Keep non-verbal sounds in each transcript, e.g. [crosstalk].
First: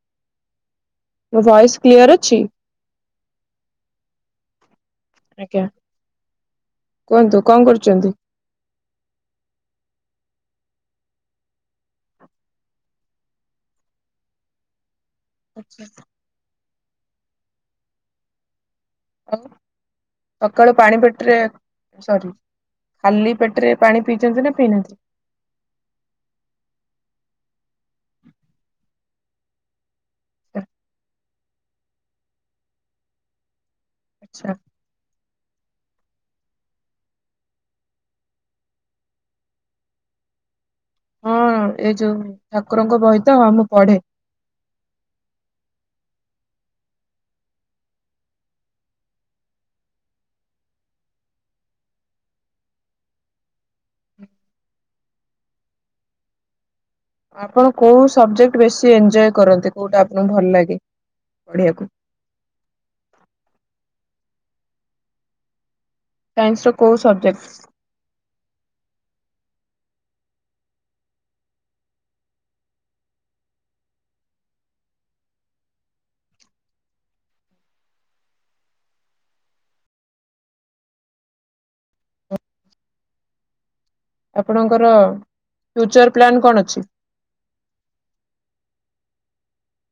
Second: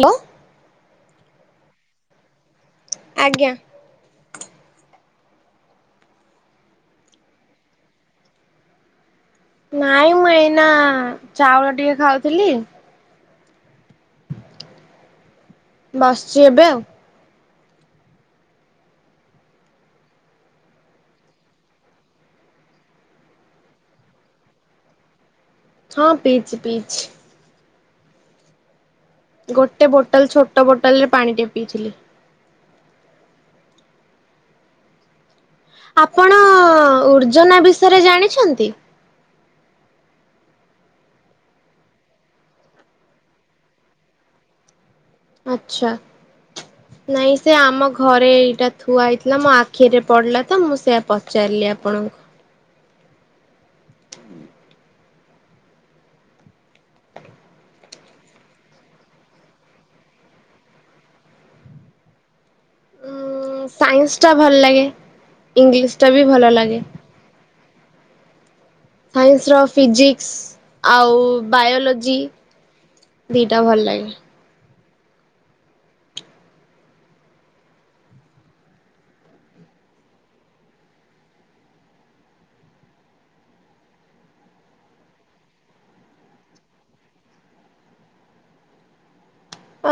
Hello. Voice clear ଅଛି? ଆଜ୍ଞା। ଆଜ୍ଞା କୁହନ୍ତୁ କଣ କରୁଚନ୍ତି? ନାଇଁ ମୁଁ ଏଇନା ଚାଉଳ ଟିକେ ଖାଉଥିଲି। ଆଛା ବସିଚି ଏବେ ଆଉ। ସକାଳୁ ପାଣି ପେଟରେ ସୋରି। ଖାଲି ପେଟେରେ ପାଣି ପିଇଚନ୍ତି ନା ପିଇନାହାନ୍ତି। ହଁ ପିଇଚି ପିଇଚି। [inaudible] ଗୋଟେ ବୋଟଲ୍ ଛୋଟ ବୋଟଲ୍ ରେ ପାଣି ଟିକେ ପିଇଥିଲି। ଆଚ୍ଛା। ଆପଣ ଉର୍ଜନା ବିଷୟରେ ଜାଣିଛନ୍ତି? ହଁ ଏଇ ଯୋଉ ଠାକୁରଙ୍କ ବହି ତ ହଁ ମୁଁ ପଢ଼େ। ଆଚ୍ଛା। ନାଇଁ ସେ ଆମ ଘରେ ଏଇଟା ଥୁଆ ହେଇଥିଲା ମୋ ଆଖିରେ ପଡିଲା ତ ମୁଁ ସେୟା ପଚାରିଲି। ଆପଣଙ୍କୁ। [unintelligible] ଆପଣ କୋଉ ସବଜେକ୍ଟ ବେଶୀ ଏଞ୍ଜୟ୍ କରନ୍ତି କୋଉଟା ଆପଣଙ୍କୁ ଭଲ ଲାଗେ। ପଢ଼ିବାକୁ। ଉଁ ସାଇନ୍ସ ଟା ଭଲ ଲାଗେ ଇଂଲିସ୍ ସାଇନ୍ସ ର କୋଉ ସବଜେକ୍ଟ? ସାଇନ୍ସ ର ଫିଜିକ୍ସ ଆଉ ବାୟୋଲୋଜି। ଦି ଟା ଭଲ ଲାଗେ। ଆପଣଙ୍କର ଫ୍ୟୁଚର୍ ପ୍ଲାନ୍ କଣ ଅଛି? [inaudible]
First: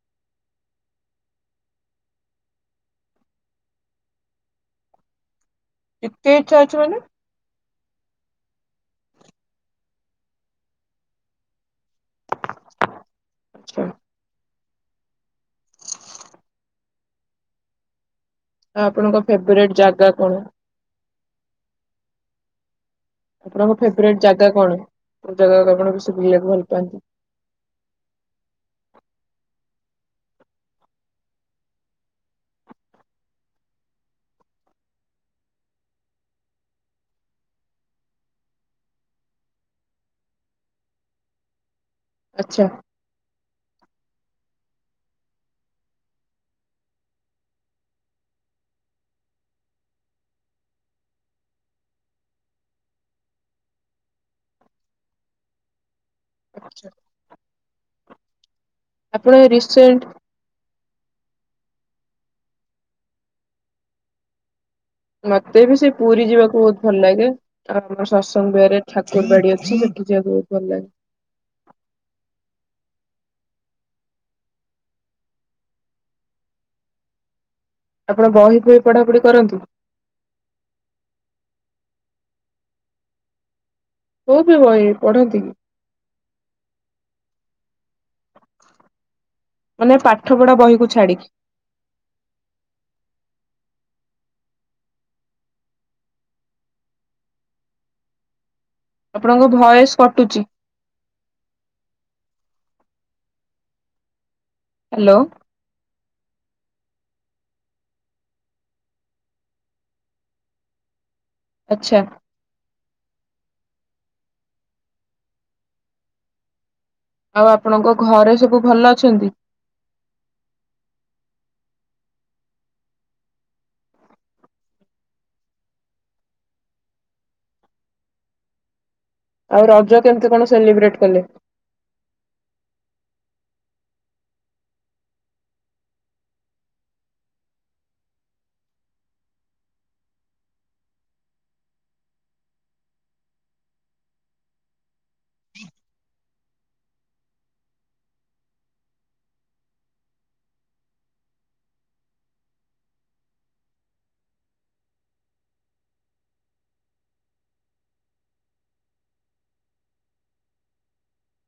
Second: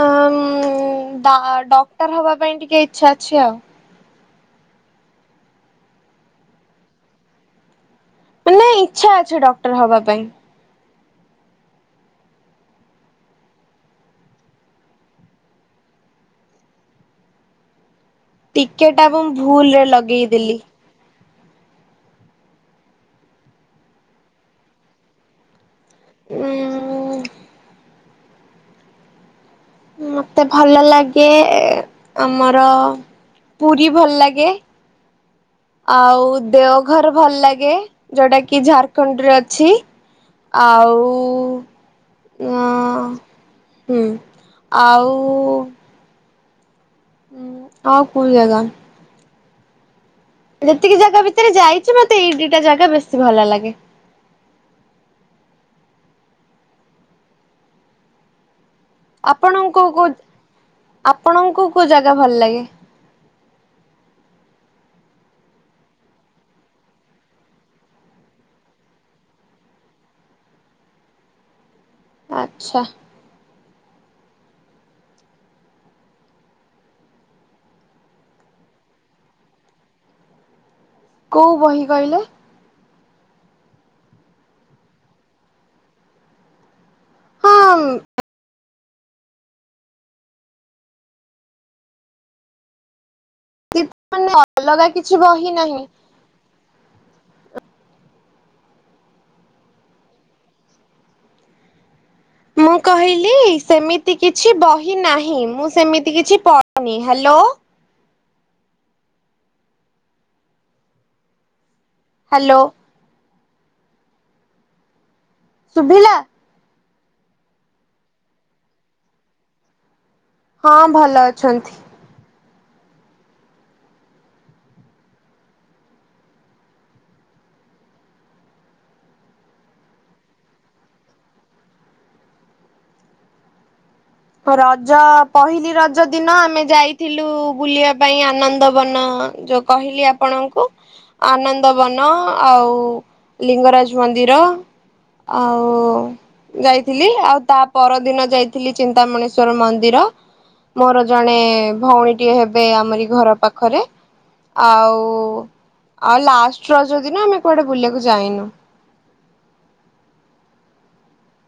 ଉଁ ଡକ୍ ଡକ୍ଟର ହବା ପାଇଁ ଟିକେ ଇଚ୍ଛା ଅଛି ଆଉ। କେତେ ଇଚ୍ଛା ଅଛି ମାନେ? ମାନେ ଇଚ୍ଛା ଅଛି ଡକ୍ଟର ହବା ପାଇଁ। ଆଚ୍ଛା। ଟିକେ ଟା ଆପଣଙ୍କ ମୁଁ ଫେବରେଟ ଭୁଲରେ ଜାଗା କଣ? ଲଗେଇଦେଲି। ଆପଣଙ୍କ ଫେବ୍ରାଇଟ୍ ଜାଗା କଣ କୋଉ ଜାଗାକୁ ଆପଣ ବେଶୀ ଉଁ ବୁଲିବାକୁ ଭଲ ପାଆନ୍ତି? ମତେ ଭଲ ଲାଗେ ଆମର ପୁରୀ ଭଲ ଲାଗେ। ଆଉ ଦେଓଘର ଭଲ ଲାଗେ, ଯୋଉଟା କି ଝାରଖଣ୍ଡରେ ଅଛି। ଆଉ ଆଛା ହଁ ହୁଁ ଆଉ ହୁଁ ଆଉ କଉ ଜାଗା?? ଯେତିକି ଜାଗା ଭିତରେ ଯାଇଚି, ମତେ ଏଇ ଦିଟା ଜାଗା ବେଶୀ ଭଲ ଲାଗେ। [inaudible] ଆଛା। ଆପଣଙ୍କୁ କଉ କଉ ଆପଣଙ୍କୁ କୋଉ ଜାଗା ଭଲ ଲାଗେ? ମତେ ବି ସେ ପୁରୀ ଯିବାକୁ ବହୁତ ଭଲ ଲାଗେ ଆଉ ଆମର ସତ୍ସଙ୍ଗ ବିହରେ ଠାକୁର ବାଡି ଅଛି। କି ଯିବାକୁ ବହୁତ ଭଲ ଲାଗେ। ଆଚ୍ଛା। ଆପଣ ବହି ଫହି ପଢାପଢି କରନ୍ତି? କୋଉ ବହି କହିଲେ? କଉ ବି ବହି ପଢ଼ନ୍ତି କି? ହଁ ମାନେ ପାଠପଢା ବହିକୁ ଛାଡିକି। ଦିଦି ମାନେ ଅଲଗା କିଛି ବହି ନାହିଁ। ଆପଣଙ୍କ ଭୟସ କଟୁଚି। ମୁଁ କହିଲି ସେମିତି କିଛି ବହି ହ୍ୟାଲୋ ନାହିଁ ମୁଁ ସେମିତି କିଛି ପନି ହ୍ୟାଲୋ। ଆଚ୍ଛା। ହ୍ୟାଲୋ ଶୁଭିଲା? ଆଉ ଆପଣଙ୍କ ଘରେ ସବୁ ଭଲ ଅଛନ୍ତି? ହଁ ଭଲ ଅଛନ୍ତି। ଆଉ ରଜ କେମିତି କଣ ସେଲିବ୍ରେଟ କଲେ? ରଜ ପହିଲି ରଜ ଦିନ ଆମେ ଯାଇଥିଲୁ ବୁଲିବା ପାଇଁ ଆନନ୍ଦ ବନ ଯୋଉ କହିଲି ଆପଣଙ୍କୁ ଆନନ୍ଦ ବନ ଆଉ ଲିଙ୍ଗରାଜ ମନ୍ଦିର ଆଉ ଯାଇଥିଲି ଆଉ ତା ପରଦିନ ଯାଇଥିଲି ଚିନ୍ତାମଣେଶ୍ଵର ମନ୍ଦିର ମୋର ଜଣେ ଭଉଣୀ ଟିଏ ହେବେ ଆମରି ଘର ପାଖରେ ଆଉ ଆଉ ଲାଷ୍ଟ ରଜ ଦିନ ନା ଆମେ କୁଆଡେ ବୁଲିବାକୁ ଯାଇନୁ।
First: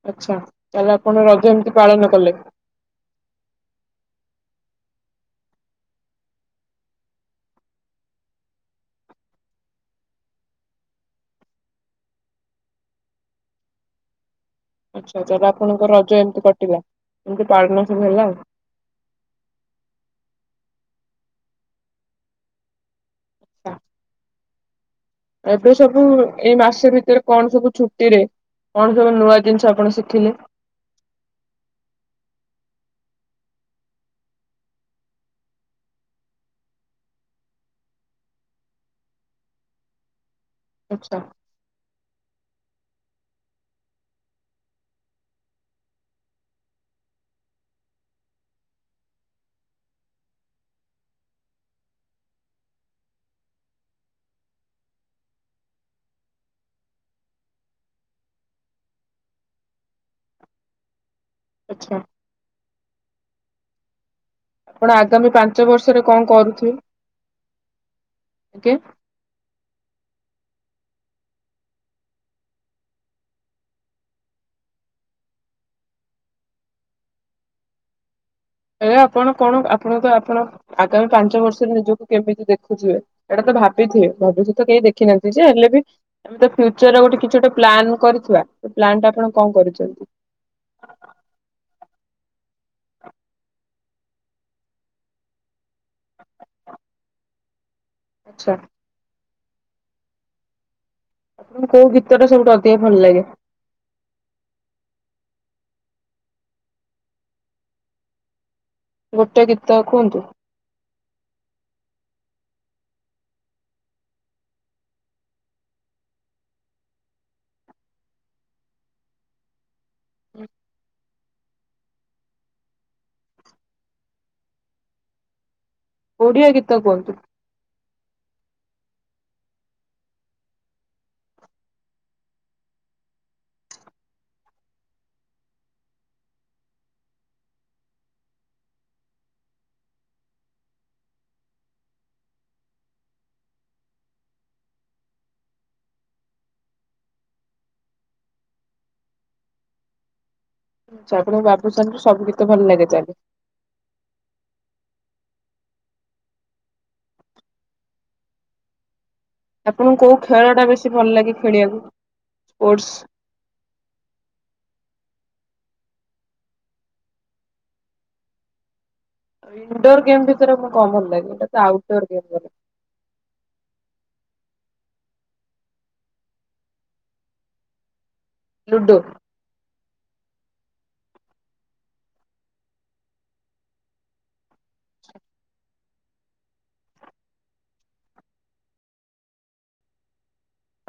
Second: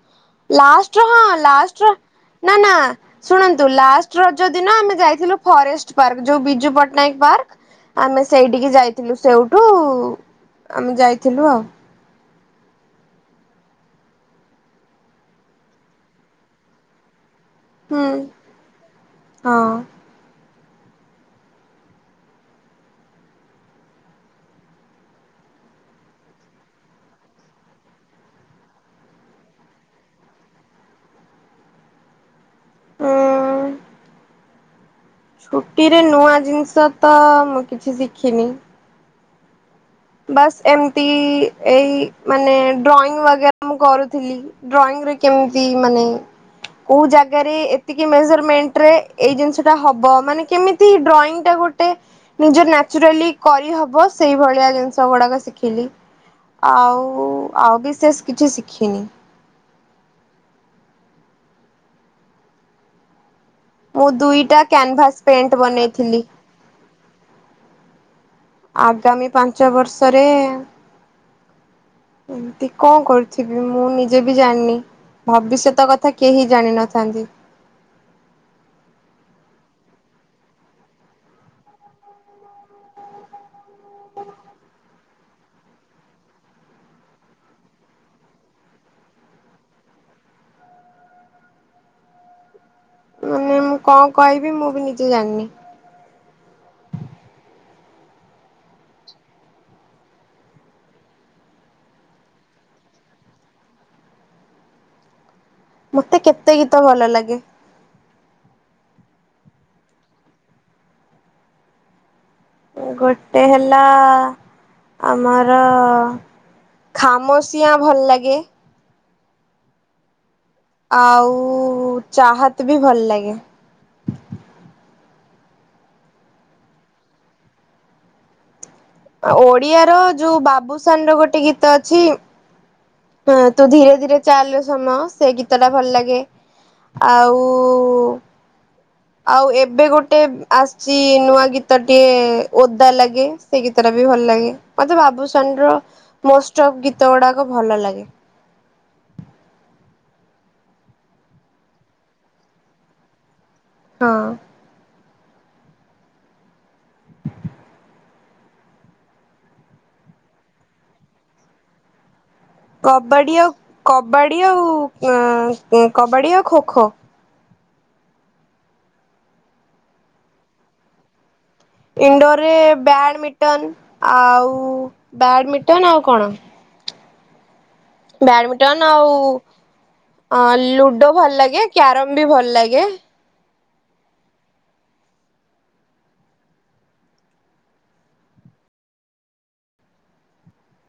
ଆଚ୍ଛା ତାହେଲେ ଲାଷ୍ଟ ର ଆପଣ ହଁ ରଜ ଏମିତି ଲାଷ୍ଟ ପାଳନ କଲେ ର ନା ନା ଶୁଣନ୍ତୁ ଲାଷ୍ଟର ଜ ଦିନ ଆମେ ଯାଇଥିଲୁ ଫରେଷ୍ଟ ପାର୍କ ଯୋଉ ବିଜୁ ପଟ୍ଟନାୟକ ପାର୍କ ଆମେ ସେଇଠିକି ଯାଇଥିଲୁ ସେଇଠୁ ଆମେ ଯାଇଥିଲୁ ଆଉ। ଆଚ୍ଛା ତାହାଲେ ଆପଣଙ୍କ ରଜ ଏମିତି କଟିଲା? ମୁଁ ତ ପାଳି ନଥିଲି ହୁଁ ହେଲା ଆଉ ହଁ ଆଚ୍ଛା। ଏବେ ସବୁ ଏଇ ମାସ ଭିତରେ କଣ ସବୁ ଛୁଟି ରେ କଣ କେବେ ନୂଆ ଜିନିଷ ଆପଣ ଶିଖିଲେ? ଉଁ ଛୁଟିରେ ନୂଆ ଜିନିଷ ତ ମୁଁ କିଛି ଶିଖିନି। ବାସ୍ ଏମିତି ଆଚ୍ଛା ଏଇ ମାନେ ଡ୍ରଇଂ ୱାଗା ମୁଁ କରୁଥିଲି ଡ୍ରଇଂ ରେ କେମିତି ମାନେ କୋଉ ଜାଗାରେ ଏତିକି ମେଜରମେଣ୍ଟରେ ଏଇ ଜିନିଷଟା ହବ ମାନେ କେମିତି ଡ୍ରଂଇଁ ଟା ଗୋଟେ ନିଜ ନାଚୁରାର୍ଲି କରିହବ ସେଇ ଭଳିଆ ଜିଷ ସ ଗୁଡାକ ଶିଖିଲି ଆଉ ଆଉ ବିସେଷ କିଛି ଶିଖିନି। [inaudible] ଆଚ୍ଛା। ମୁଁ ଦୁଇଟା ଆପଣ କ୍ୟାନଭାସ୍ ଆଗାମୀ ପାଞ୍ଚ ପେଣ୍ଟ ବର୍ଷରେ କଣ ବନେଇଥିଲି। କରୁଥିବେ? ଆଜ୍ଞା ଆଗାମୀ ପାଞ୍ଚ ବର୍ଷରେ [inaudible] ଏମତି କଣ କରୁଥିବି ମୁଁ ନିଜେ ବି ଜାଣିନି। ଭବିଷ୍ୟତ କଥା କେହି ଜାଣିନଥାନ୍ତି। ଏ ଆପଣ କଣ ଆପଣ ତ ଆପଣ ଆଗାମୀ ପାଞ୍ଚ ବର୍ଷରେ ନିଜକୁ କେମିତି ଦେଖୁଥିବେ ଏଇଟା ତ ଭାବିଥିବେ ଭବିଷ୍ୟତ କେହି ଦେଖି ନାହାନ୍ତି ଯେ ହେଲେ ବି ଆମେ ତ ଫ୍ୟୁଚର ଗୋଟେ କିଛି ଗୋଟେ ପ୍ଲାନ୍ କରିଥିବା। ପ୍ଲାନ୍ ଟା ଆପଣ କଣ କରିଛନ୍ତି? ମାନେ ମୁଁ କଣ କହିବି ମୁଁ ବି ନିଜେ ଜାଣିନି। [inaudible] ଆଚ୍ଛା। ଆପଣଙ୍କୁ କୋଉ ଗୀତ ଟା ସବୁଠୁ ଅଧିକ ଭଲ ଲାଗେ? ମତେ କେତେ ଗୀତ ଭଲ ଲାଗେ। ଗୋଟେ ଗୀତ କୁହନ୍ତୁ? ଗୋଟେ ହେଲା ଆମର ଖାମୋସିଆଁ ଭଲ ଲାଗେ [inaudible] ଆଉ ଚାହାତ ବି ଭଲ ଲାଗେ। ଓଡ଼ିିଆ ଗୀତ କୁହନ୍ତୁ? ଆ ଓଡିଆ ର ଯୋଉ ବାବୁସାନ ର ଗୋଟେ ଗୀତ ଅଛି ହଁ ତୁ ଧୀରେ ଧୀରେ ଚାଲରେ ସମୟ ସେ ଗୀତ ଟା ଭଲ ଲାଗେ। ଆଉ ଆଉ ଏବେ ଗୋଟେ ଆସିଚି ନୂଆ ଗୀତ ଟିଏ ଓଦା ଲାଗେ ସେଇ ଗୀତଟା ବି ଭଲ ଲାଗେ ମତେ ବାବୁସାନର ମୋଷ୍ଟ ଅଫ ଗୀତ ଗୁଡାକ ଭଲ ଲାଗେ। [inaudible] ଆଛା ଆପଣଙ୍କୁ ବାବୁଶାନ୍ ଙ୍କୁ ସବୁ ଗୀତ ଭଲ ଲାଗେ ତାହାଲେ। ହଁ। ଆପଣଙ୍କୁ କୋଉ ଖେଳ ଟା ବେଶୀ ଭଲ ଲାଗେ ଖେଳିବାକୁ? ସ୍ପୋର୍ଟସ? କବାଡି ଆଉ କବାଡି ଆଉ ଉଁ ଉଁ କବାଡି ଆଉ ଖୋ ଖୋ। ଇଣ୍ଡୋର ଗେମ୍ ଭିତରେ କଣ ଭଲ ଲାଗେ ଗୋଟା? ଇଣ୍ଡୋର ରେ ବ୍ୟାଡମିଣ୍ଟନ ଆଉ ଉ ବ୍ୟାଡ଼ମିଣ୍ଟନ ଆଉ କଣ? ବ୍ୟାଡମିଣ୍ଟନ ଲୁଡୋ ଆଉ ଅ ଲୁଡୋ ଭଲ ଲାଗେ କ୍ୟାରମ ବି ଭଲ ଲାଗେ।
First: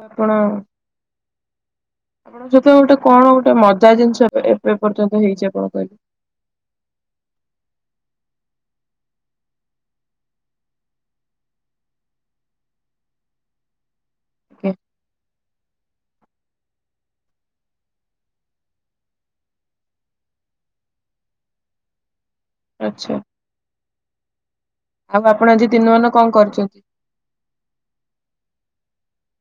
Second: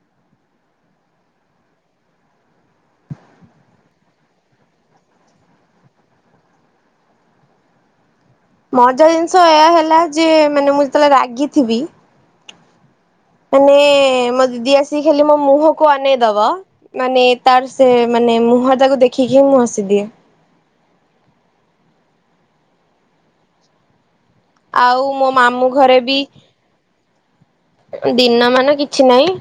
ଆପଣ ଆପଣଙ୍କ ସହିତ ଗୋଟେ କଣ ଗୋଟେ ମଜା ଜିନିଷ ଏବେ ଏବେ ପର୍ଯ୍ୟନ୍ତ ହେଇଚି ଆପଣ କହିଲେ। [inaudible] ମଜା ଜିନିଷ ଏଇଆ ହେଲା ଯେ ମାନେ ମୁଁ ଯେତେବେଳେ ରାଗିଥିବି ମାନେ ମୋ ଆଜ୍ଞା ଦିଦି ଆସି ହେଲି ମୋ ମୁହଁ କୁ ଅନେଇଦବ ମାନେ ତାର ସେ ମାନେ ମୁହଁ ଟାକୁ ଦେଖିକି ହି ମୁଁ ହସିଦିଏ। [inaudible] ଆଚ୍ଛା। ଆଉ ମୋ ଆପଣ ଆଜି ମାମୁଁ ଘରେ ଦିନମାନ ବି କଣ କରିଛନ୍ତି? ଦିନ ମାନ କିଛି ନାହିଁ।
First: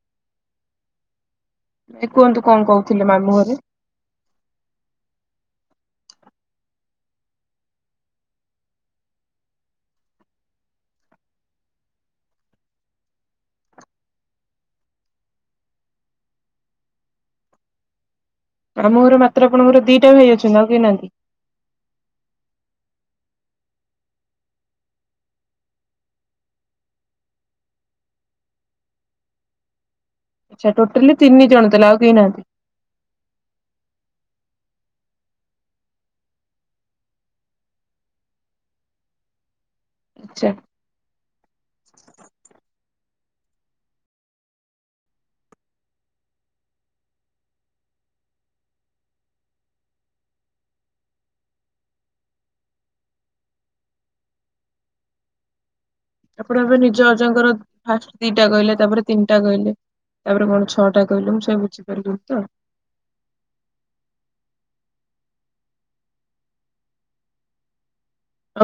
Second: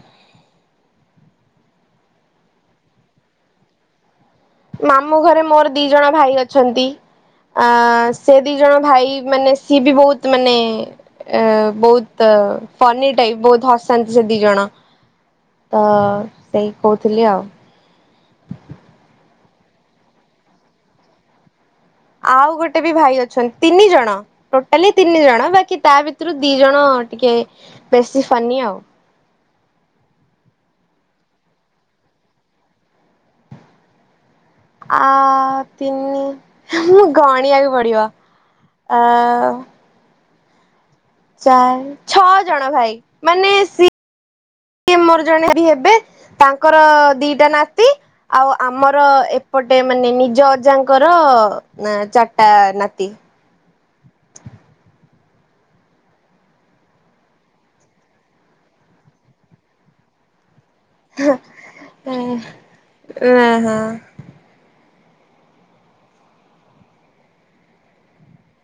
ଏ କୁହନ୍ତୁ କଣ କହୁଥିଲେ ମାମୁଁ ଘରେ ମାମୁଁ ଘରେ ମୋର ଦି ଜଣ ଭାଇ ଅଛନ୍ତି। ଆ ସେ ଦି ଜଣ ଭାଇ ମାନେ ସି ବି ବହୁତ ମାନେ ଅ ବହୁତ ତାର ଅ ଫନି ଟାଇପ ବହୁତ ହସାନ୍ତି ସେ ଦି ଜଣ। ତ ସେଇ କହୁଥିଲି ଆଉ। ମାମୁଁ ଘର ମାତ୍ର ଆପଣଙ୍କର ଦିଟା ଭାଇ ଅଛନ୍ତି ଆଉ କେହିନାହାନ୍ତି? ଆଉ ଗୋଟେ ବି ଭାଇ ଅଛନ୍ତି ତିନି ଜଣ ଟୋଟାଲି ତିନି ଜଣ ବାକି ତା ଭିତରୁ ଦି ଜଣ ହଁ ଟିକେ ବେଶୀ ଫନି ଆଉ। [inaudible] ଟୋଟଲି ତିନି ଜଣ ତାହାଲେ ଆଉ କେହି ନାହାନ୍ତି। ଆ ତିନି ମୁଁ ଗଣିଆକୁ ପଡିବ। ଆ ଆଛା। ଚାରି ଛଅ ଜଣ ଭାଇ ମାନେ ସି ଏମୋର ଜଣେ ବି ହେବେ ତାଙ୍କର ଦିଟା ନାତି ଆଉ ଆମର ଏ ପଟେ ମାନେ ନିଜ ଅଜାଙ୍କର ନା ଚାର୍ ଟା ନାତି। ଆପଣ ଏବେ ନିଜ ଅଜାଙ୍କର ଫାଷ୍ଟ୍ ଦିଟା କହିଲେ। ତାପରେ ତିନିଟା କହିଲେ। ତାପରେ କଣ? ଛଟା କହିଲେ ମୁଁ ସେଟା ବୁଝିପାରିଲୀନି ତ।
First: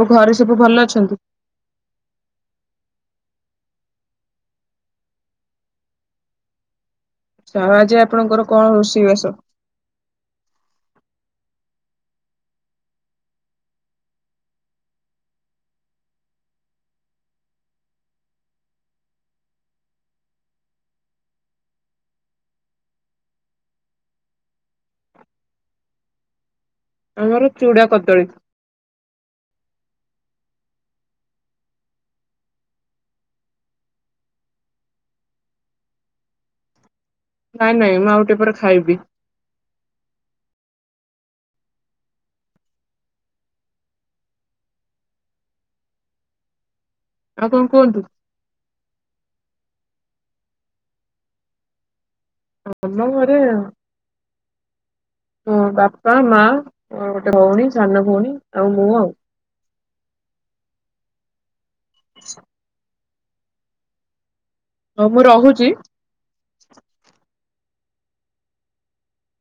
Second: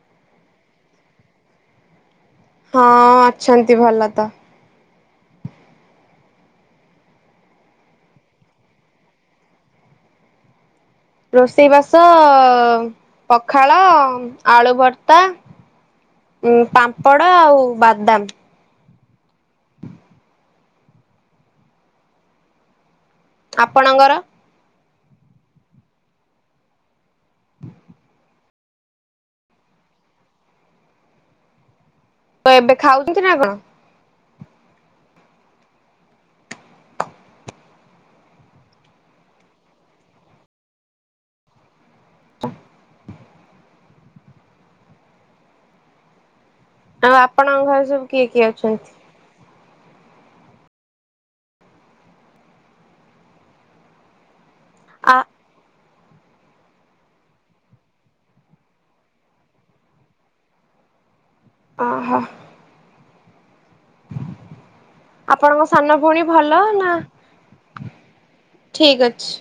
ଆଉ ଘରେ ସବୁ ଭଲ ଅଛନ୍ତି। ହଁ ଅଛନ୍ତି ଭଲ ତ। ଆଛା ଆଜି ଆପଣଙ୍କର କଣ ରୋଷେଇବାସ? ରୋଷେଇ ବାସ ପଖାଳ, ଆଳୁ ଭର୍ତ୍ତା। ଉଁ ପାମ୍ପଡ ଆଉ ବାଦାମ୍। [inaudible] ଆପଣଙ୍କର? ଆମର ଚୁଡା କଦଳୀ। ତ ଏବେ ଖାଉଚନ୍ତି ନା କଣ? ନାଇଁ ନାଇଁ ମୁଁ ଆଉ ଟିକେ ପରେ ଖାଇବି। ଆଉ କଣ ଆପଣଙ୍କ ଘରେ କୁହନ୍ତୁ? ସବୁ କିଏ କିଏ ଅଛନ୍ତି? ଆମ ଘରେ ଆ ମୋ ବା ପା ମା ଅଁ ଗୋଟେ ଭଉଣୀ, ସାନ ଭଉଣୀ, ଆଉ ମୁଁ ଆଉ। ଓ ହୋ। ହଉ ମୁଁ ଆପଣଙ୍କ ରହୁଛି। ସାନ ଭଉଣୀ ଭଲ ନା। ଠିକ ଅଛି।